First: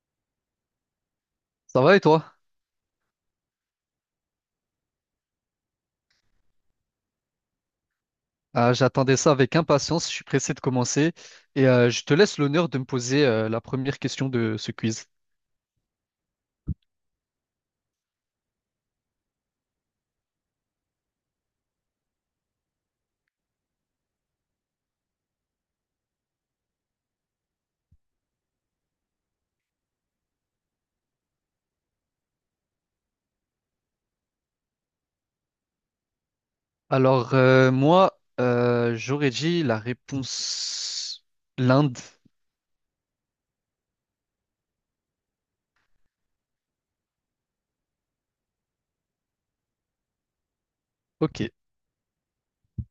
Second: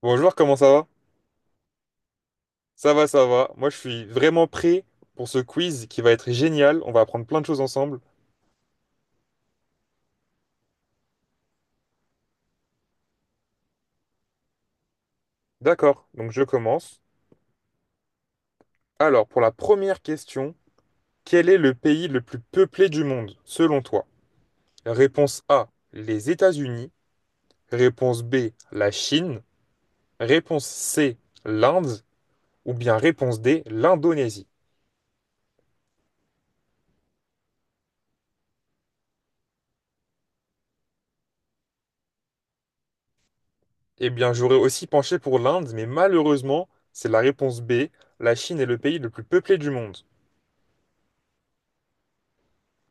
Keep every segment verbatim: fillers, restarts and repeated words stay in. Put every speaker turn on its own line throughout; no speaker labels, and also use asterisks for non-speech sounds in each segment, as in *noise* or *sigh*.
Bonjour, comment ça va?
Ça va et toi?
Ça va, ça va. Moi, je suis vraiment prêt pour ce quiz qui va être génial. On va apprendre plein de choses ensemble.
Euh, j'attendais ça avec impatience, je suis pressé de commencer et euh, je te laisse l'honneur de me poser euh, la première question de ce quiz.
D'accord, donc je commence. Alors, pour la première question, quel est le pays le plus peuplé du monde, selon toi? Réponse A, les États-Unis. Réponse B, la Chine. Réponse C, l'Inde. Ou bien réponse D, l'Indonésie.
Alors euh, moi, euh, j'aurais dit la réponse l'Inde.
Eh bien, j'aurais aussi penché pour l'Inde, mais malheureusement, c'est la réponse B. La Chine est le pays le plus peuplé du monde.
Ok,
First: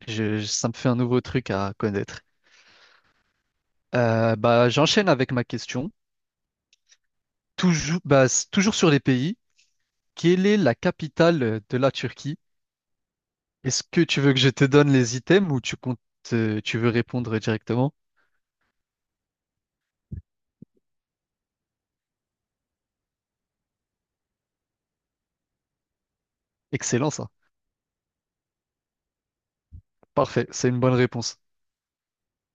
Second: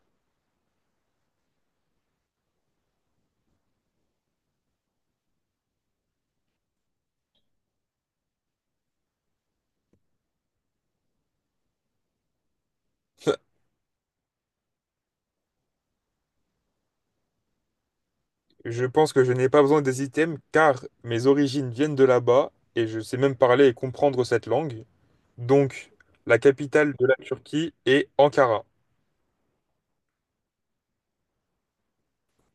je- je- ça me fait un nouveau truc à connaître. Euh, bah, j'enchaîne avec ma question. Toujours, bah, s- toujours sur les pays, quelle est la capitale de la Turquie?
*laughs*
Est-ce que tu veux que je te donne les items ou tu comptes, euh, tu veux répondre directement?
Je pense que je n'ai pas besoin des items car mes origines viennent de là-bas et je sais même parler et comprendre cette langue. Donc, la capitale de
Excellent
la
ça.
Turquie est Ankara.
Parfait, c'est une bonne réponse.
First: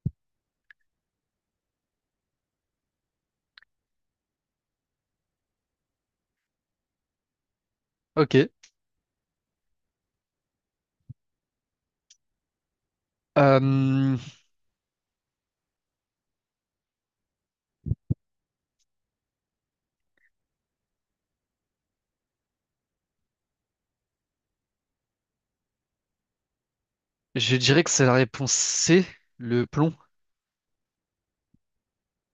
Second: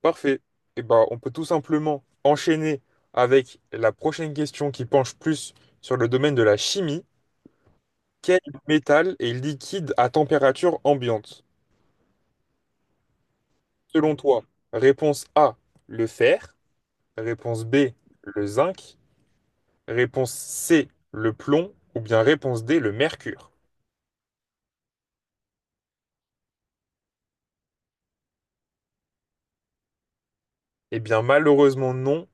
Parfait. Et ben, on peut tout simplement enchaîner avec la prochaine question qui penche plus sur le domaine de la chimie.
Ok.
Quel métal est liquide à température ambiante? Selon
Euh,
toi, réponse A, le fer, réponse B, le zinc, réponse C, le plomb ou bien réponse D, le mercure.
je dirais que c'est la réponse C, le plomb,
Eh bien, malheureusement non.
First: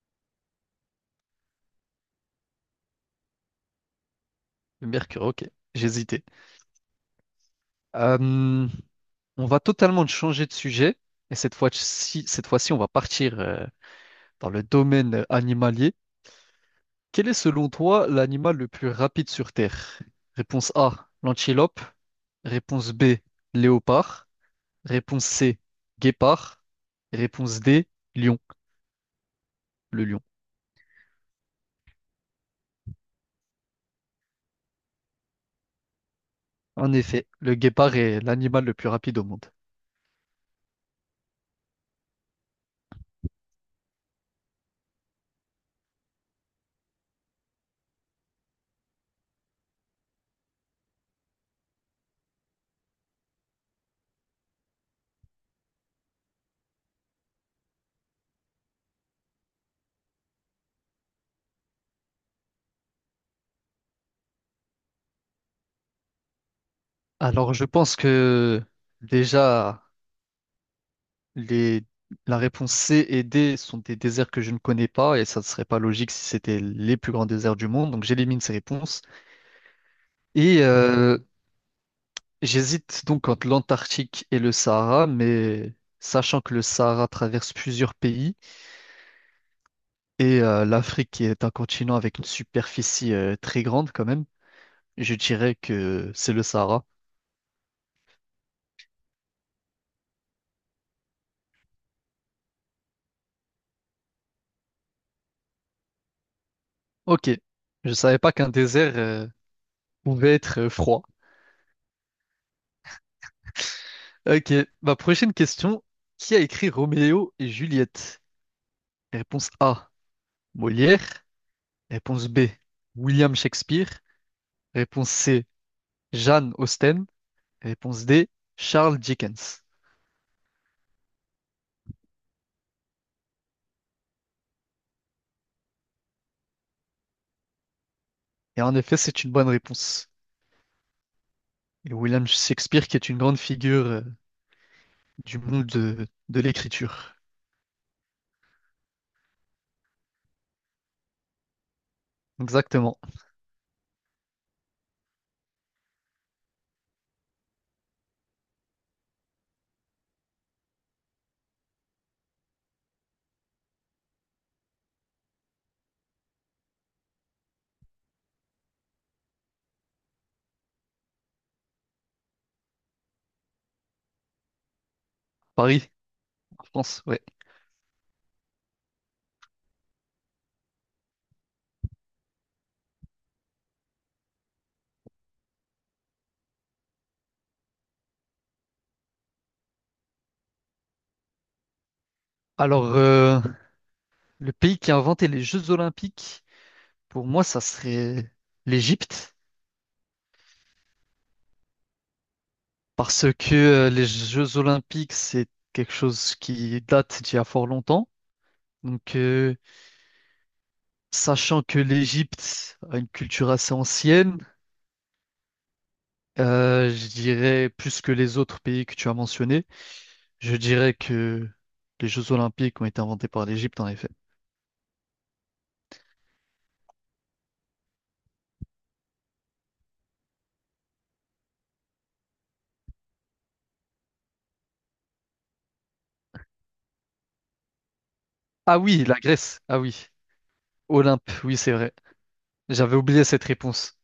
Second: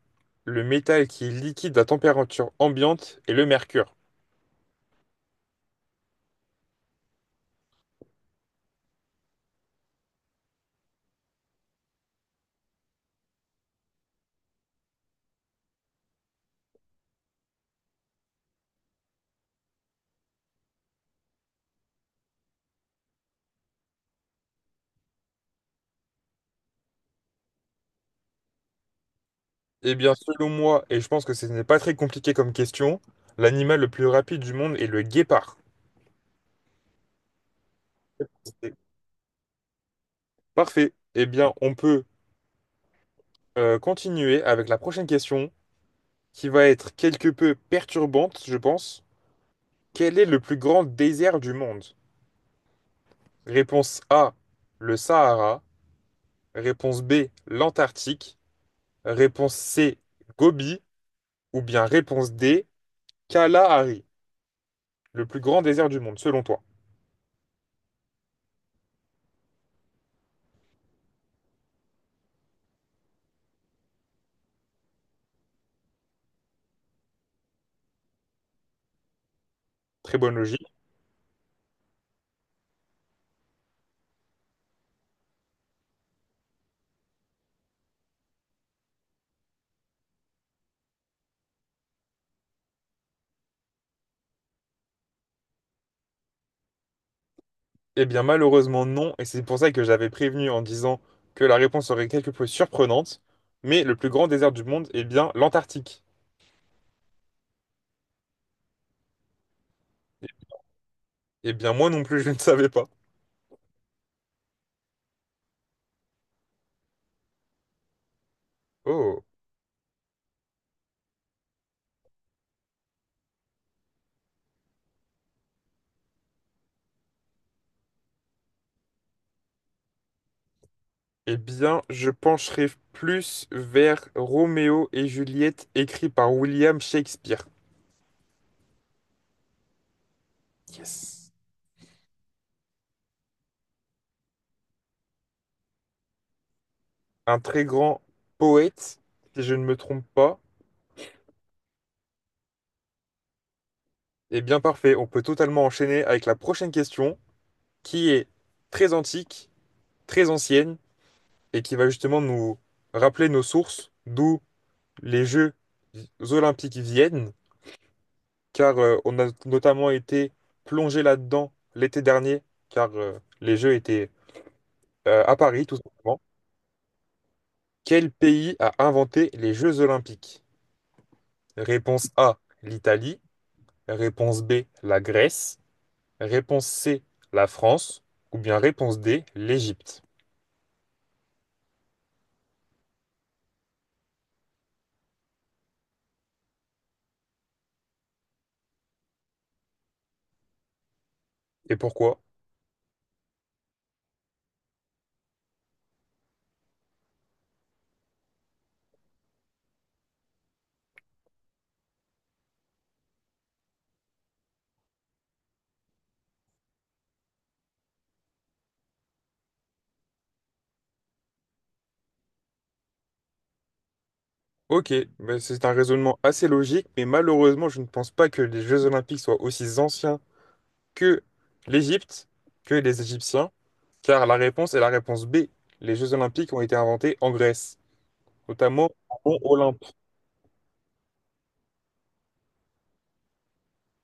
Le métal qui est liquide à température ambiante est le mercure.
le mercure. Ok, j'hésitais. Euh, on va totalement changer de sujet et cette fois-ci, cette fois-ci, on va partir euh, dans le domaine animalier. Quel est selon toi l'animal le plus rapide sur Terre? Réponse A, l'antilope. Réponse B, léopard. Réponse C, guépard. Réponse D, lion,
Eh
le
bien,
lion.
selon moi, et je pense que ce n'est pas très compliqué comme question, l'animal le plus rapide du monde est le guépard.
En effet, le guépard est l'animal
C'est
le plus rapide au monde.
parfait. Eh bien, on peut euh, continuer avec la prochaine question, qui va être quelque peu perturbante, je pense. Quel est le plus grand désert du monde? Réponse A, le Sahara. Réponse B, l'Antarctique. Réponse C, Gobi. Ou bien réponse D, Kalahari, le plus grand désert du monde, selon toi?
Alors, je pense que déjà, les... la réponse C et D sont des déserts que je ne connais pas et ça ne serait pas logique si c'était les plus grands déserts du monde. Donc, j'élimine ces réponses.
Très bonne logique.
Et euh, j'hésite donc entre l'Antarctique et le Sahara, mais sachant que le Sahara traverse plusieurs pays et euh, l'Afrique qui est un continent avec une superficie euh, très grande quand même, je dirais que c'est le Sahara.
Eh bien, malheureusement, non. Et c'est pour ça que j'avais prévenu en disant que la réponse serait quelque peu surprenante. Mais le plus grand désert du monde, est bien, l'Antarctique.
Ok, je savais pas qu'un désert euh, pouvait être euh, froid.
Eh bien, moi non plus, *laughs* je ne savais pas.
Ok, ma prochaine question. Qui a écrit Roméo et Juliette?
Oh.
Réponse A, Molière. Réponse B, William Shakespeare. Réponse C, Jane Austen. Réponse D, Charles Dickens.
Eh bien, je pencherai plus vers Roméo et Juliette, écrit par William Shakespeare.
Et en effet, c'est une bonne réponse.
Yes.
Et William Shakespeare qui est une grande figure euh, du monde de, de l'écriture.
Un très grand poète, si je ne me trompe pas.
Exactement.
Eh bien, parfait. On peut totalement enchaîner avec la prochaine question, qui est très antique, très ancienne, et qui va justement nous rappeler nos sources, d'où les Jeux olympiques viennent, car euh, on a notamment été plongé là-dedans l'été dernier, car euh, les Jeux étaient euh, à Paris, tout
Paris,
simplement.
en France, ouais.
Quel pays a inventé les Jeux olympiques? Réponse A, l'Italie. Réponse B, la Grèce. Réponse C, la France. Ou bien réponse D, l'Égypte.
Alors, euh, le pays qui a inventé les Jeux Olympiques, pour moi, ça serait l'Égypte.
Et pourquoi?
Parce que euh, les Jeux Olympiques, c'est quelque chose qui date d'il y a fort longtemps. Donc, euh, sachant que l'Égypte a une culture assez ancienne, euh, je dirais plus que les autres pays que tu as mentionnés, je dirais que les Jeux Olympiques ont été inventés par l'Égypte, en effet.
Ok, ben, c'est un raisonnement assez logique, mais malheureusement, je ne pense pas que les Jeux Olympiques soient aussi anciens que l'Égypte, que les Égyptiens, car la réponse est la réponse B. Les Jeux Olympiques ont été inventés en Grèce,
Ah
notamment
oui, la
au mont
Grèce. Ah
Olympe.
oui, Olympe. Oui, c'est vrai. J'avais oublié cette réponse.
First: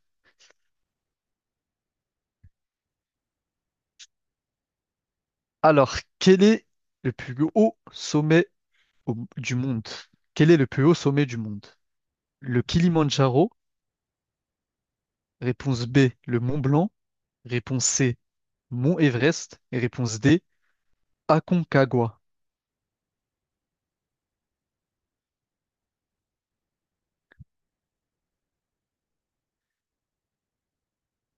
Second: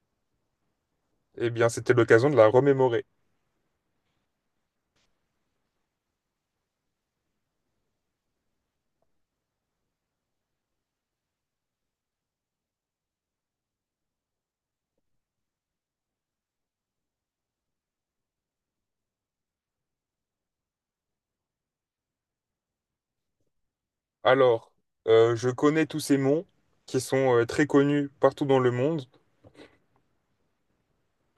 Eh bien, c'était l'occasion de la remémorer.
Alors, quel est le plus haut sommet au- du monde? Quel est le plus haut sommet du monde? Le Kilimandjaro. Réponse B, le Mont Blanc. Réponse C, Mont Everest. Et réponse D, Aconcagua.
Alors, euh, je connais tous ces monts qui sont euh, très connus partout dans le monde.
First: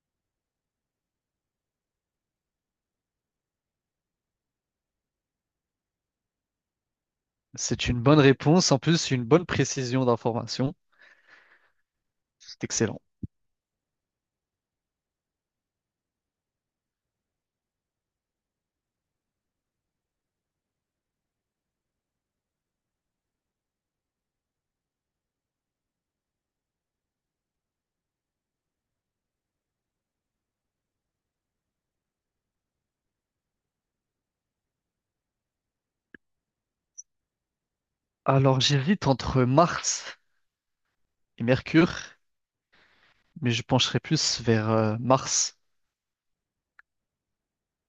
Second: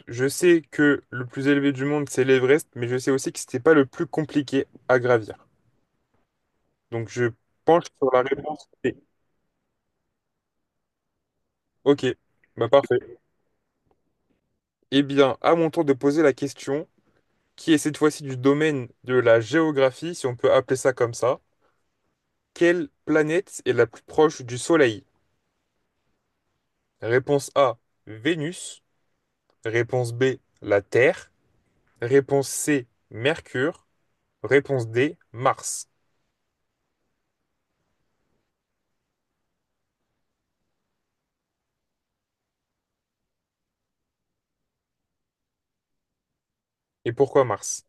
Je sais que le plus élevé du monde, c'est l'Everest, mais je sais aussi que c'était pas le plus compliqué à gravir. Donc, je penche
C'est une
sur
bonne
la réponse
réponse, en
B.
plus une bonne précision d'information.
Ok,
C'est
bah parfait.
excellent.
Eh bien, à mon tour de poser la question, qui est cette fois-ci du domaine de la géographie, si on peut appeler ça comme ça. Quelle planète est la plus proche du Soleil? Réponse A, Vénus. Réponse B, la Terre. Réponse C, Mercure. Réponse D, Mars.
Alors j'hésite entre Mars et Mercure, mais je pencherai plus vers euh, Mars.
Et pourquoi Mars?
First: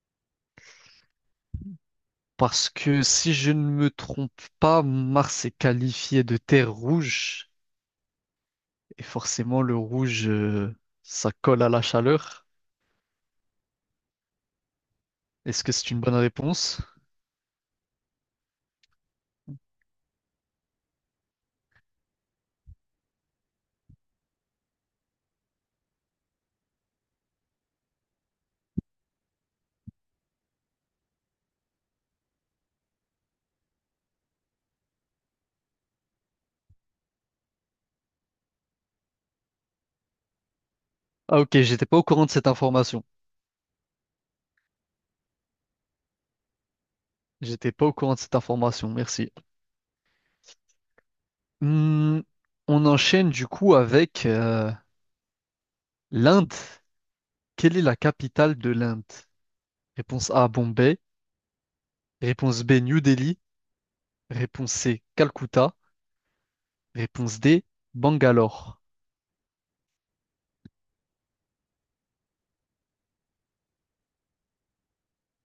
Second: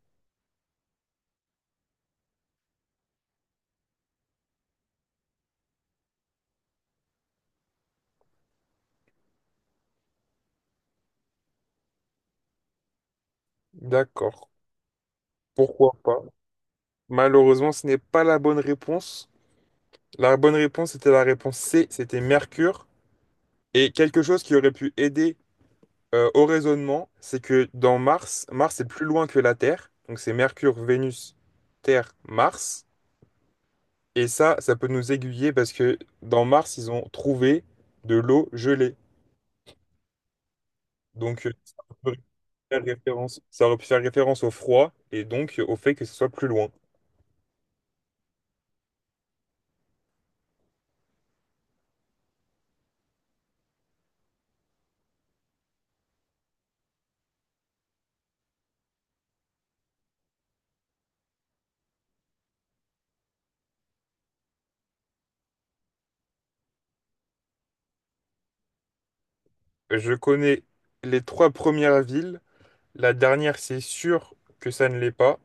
Parce que si je ne me trompe pas, Mars est qualifié de terre rouge. Et forcément, le rouge, euh, ça colle à la chaleur.
D'accord,
Est-ce que
pourquoi
c'est une bonne
pas?
réponse?
Malheureusement, ce n'est pas la bonne réponse. La bonne réponse était la réponse C, c'était Mercure. Et quelque chose qui aurait pu aider euh, au raisonnement, c'est que dans Mars, Mars est plus loin que la Terre. Donc c'est Mercure, Vénus, Terre, Mars. Et ça, ça peut nous aiguiller parce que dans Mars, ils ont trouvé de l'eau gelée.
Ah
Donc euh,
ok,
ça
j'étais pas au
aurait pu
courant de cette
faire
information.
référence, ça aurait pu faire référence au froid et donc euh, au fait que ce soit plus loin.
J'étais pas au courant de cette information, merci. Hmm, on enchaîne du coup avec euh, l'Inde. Quelle est la capitale de l'Inde? Réponse A, Bombay. Réponse B, New Delhi. Réponse C, Calcutta. Réponse D, Bangalore.
Je connais les trois premières villes. La dernière, c'est sûr que ça ne l'est pas.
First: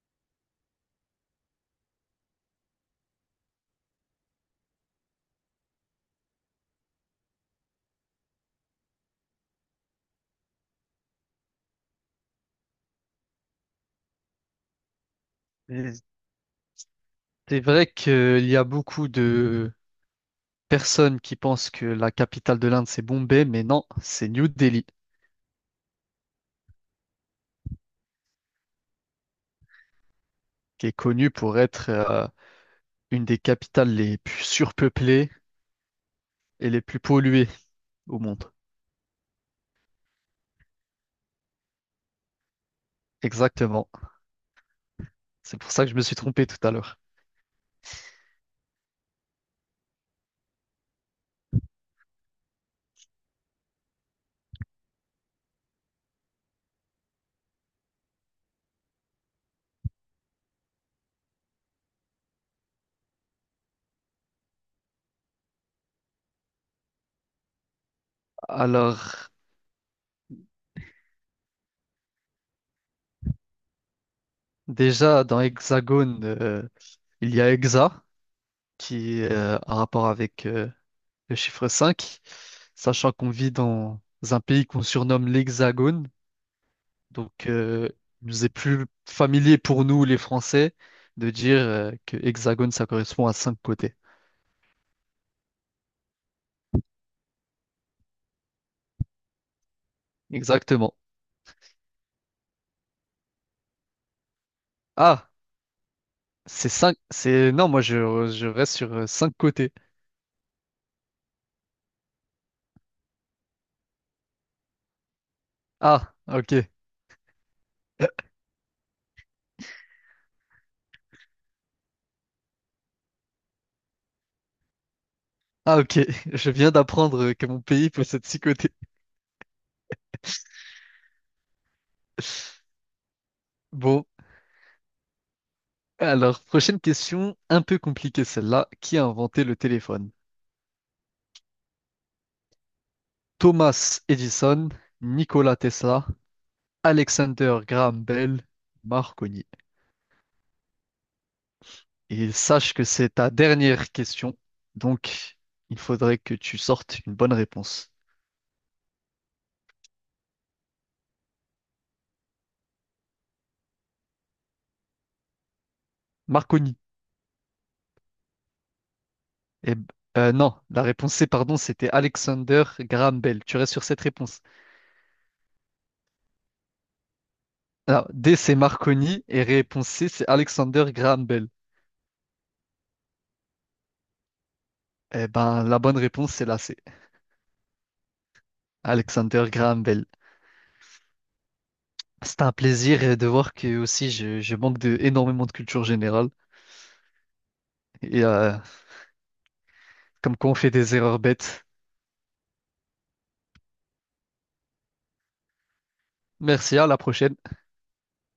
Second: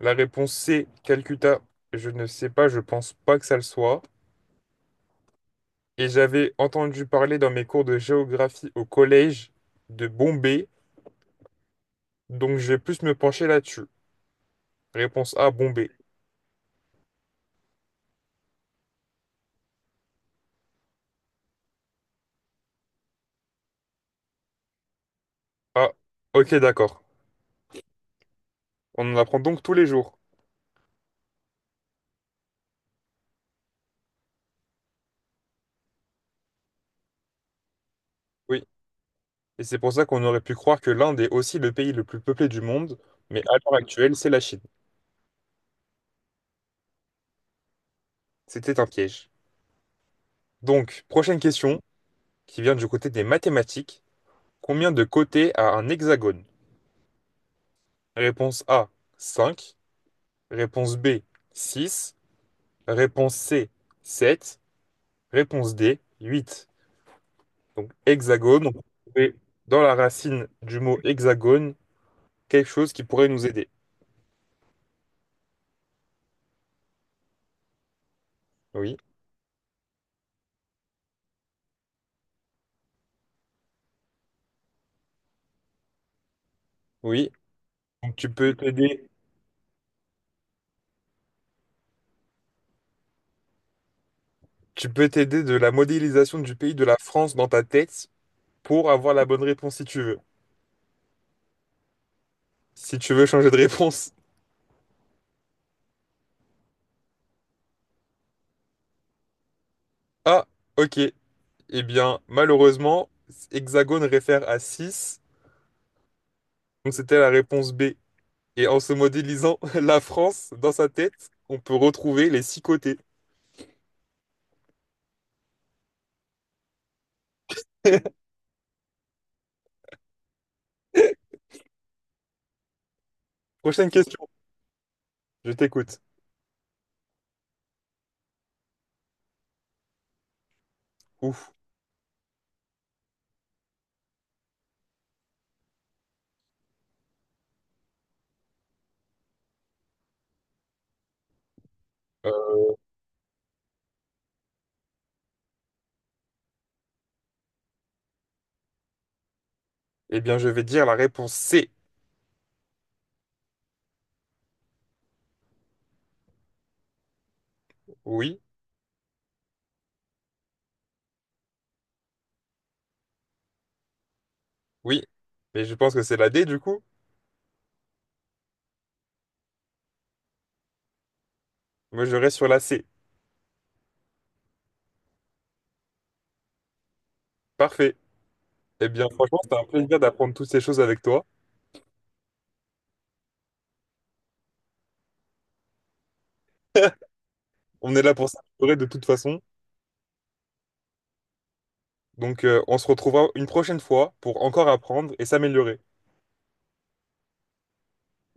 La réponse C, Calcutta, je ne sais pas, je pense pas que ça le soit. Et j'avais entendu parler dans mes cours de géographie au collège de Bombay, donc je vais plus me pencher là-dessus. Réponse A, Bombay.
Et c'est vrai qu'il y a beaucoup de personnes qui pensent que la capitale de l'Inde, c'est Bombay, mais non, c'est New Delhi,
Ah, ok, d'accord. On en apprend donc tous les jours.
qui est connue pour être euh, une des capitales les plus surpeuplées et les plus polluées au monde.
Oui, et c'est pour ça qu'on aurait pu croire que l'Inde est aussi le pays le plus peuplé du monde, mais à l'heure
Exactement.
actuelle, c'est la Chine.
C'est pour ça que je me suis trompé tout à l'heure.
C'était un piège. Donc, prochaine question, qui vient du côté des mathématiques. Combien de côtés a un hexagone? Réponse A, cinq. Réponse B, six. Réponse C, sept. Réponse D, huit. Donc hexagone, on peut
Alors,
trouver dans la racine du mot hexagone quelque chose qui pourrait nous aider.
déjà, dans Hexagone, euh, il y a Hexa,
Oui,
qui est euh, en rapport avec euh, le chiffre cinq, sachant qu'on vit dans un pays qu'on surnomme l'Hexagone.
oui.
Donc, euh,
Donc
il
tu
nous est
peux
plus
t'aider,
familier pour nous, les Français, de dire euh, que Hexagone, ça correspond à cinq côtés.
tu peux t'aider de la modélisation du pays de la France dans ta tête pour avoir la bonne réponse si tu veux.
Exactement.
Si tu veux changer de réponse.
Ah, c'est cinq, c'est... Non, moi, je, je reste sur euh, cinq côtés.
Ah, ok. Eh bien, malheureusement, hexagone réfère à six.
Ah, ok.
Donc c'était la réponse B. Et en se modélisant *laughs* la France dans sa tête, on peut retrouver les six côtés.
Ah, ok. *laughs* Je viens d'apprendre que mon pays possède
*laughs*
six côtés.
Prochaine
Bon,
question, je t'écoute.
alors, prochaine question, un peu compliquée celle-là. Qui a inventé le téléphone?
Ouf.
Thomas Edison, Nikola Tesla, Alexander Graham Bell, Marconi. Et
Euh,
sache que c'est ta dernière question, donc il faudrait que tu sortes une bonne réponse.
eh bien, je vais dire la réponse C.
Marconi.
Oui,
Et, euh, non, la réponse C, pardon, c'était Alexander Graham Bell. Tu restes sur cette réponse.
oui. Mais je pense que c'est la D du coup.
Alors, D, c'est Marconi et réponse C, c'est Alexander Graham Bell.
Moi, je reste sur la C.
Eh ben, la bonne réponse, c'est la C.
Parfait. Eh bien, franchement,
Alexander
c'était un
Graham
plaisir
Bell.
d'apprendre toutes ces choses avec toi.
C'est un plaisir euh, de voir que aussi je, je manque de énormément de culture générale
*laughs* On est là
et
pour
euh,
s'améliorer de toute façon.
comme quoi on fait des erreurs bêtes.
Donc, euh, on se retrouvera une prochaine fois pour encore apprendre et s'améliorer.
Merci, à la prochaine.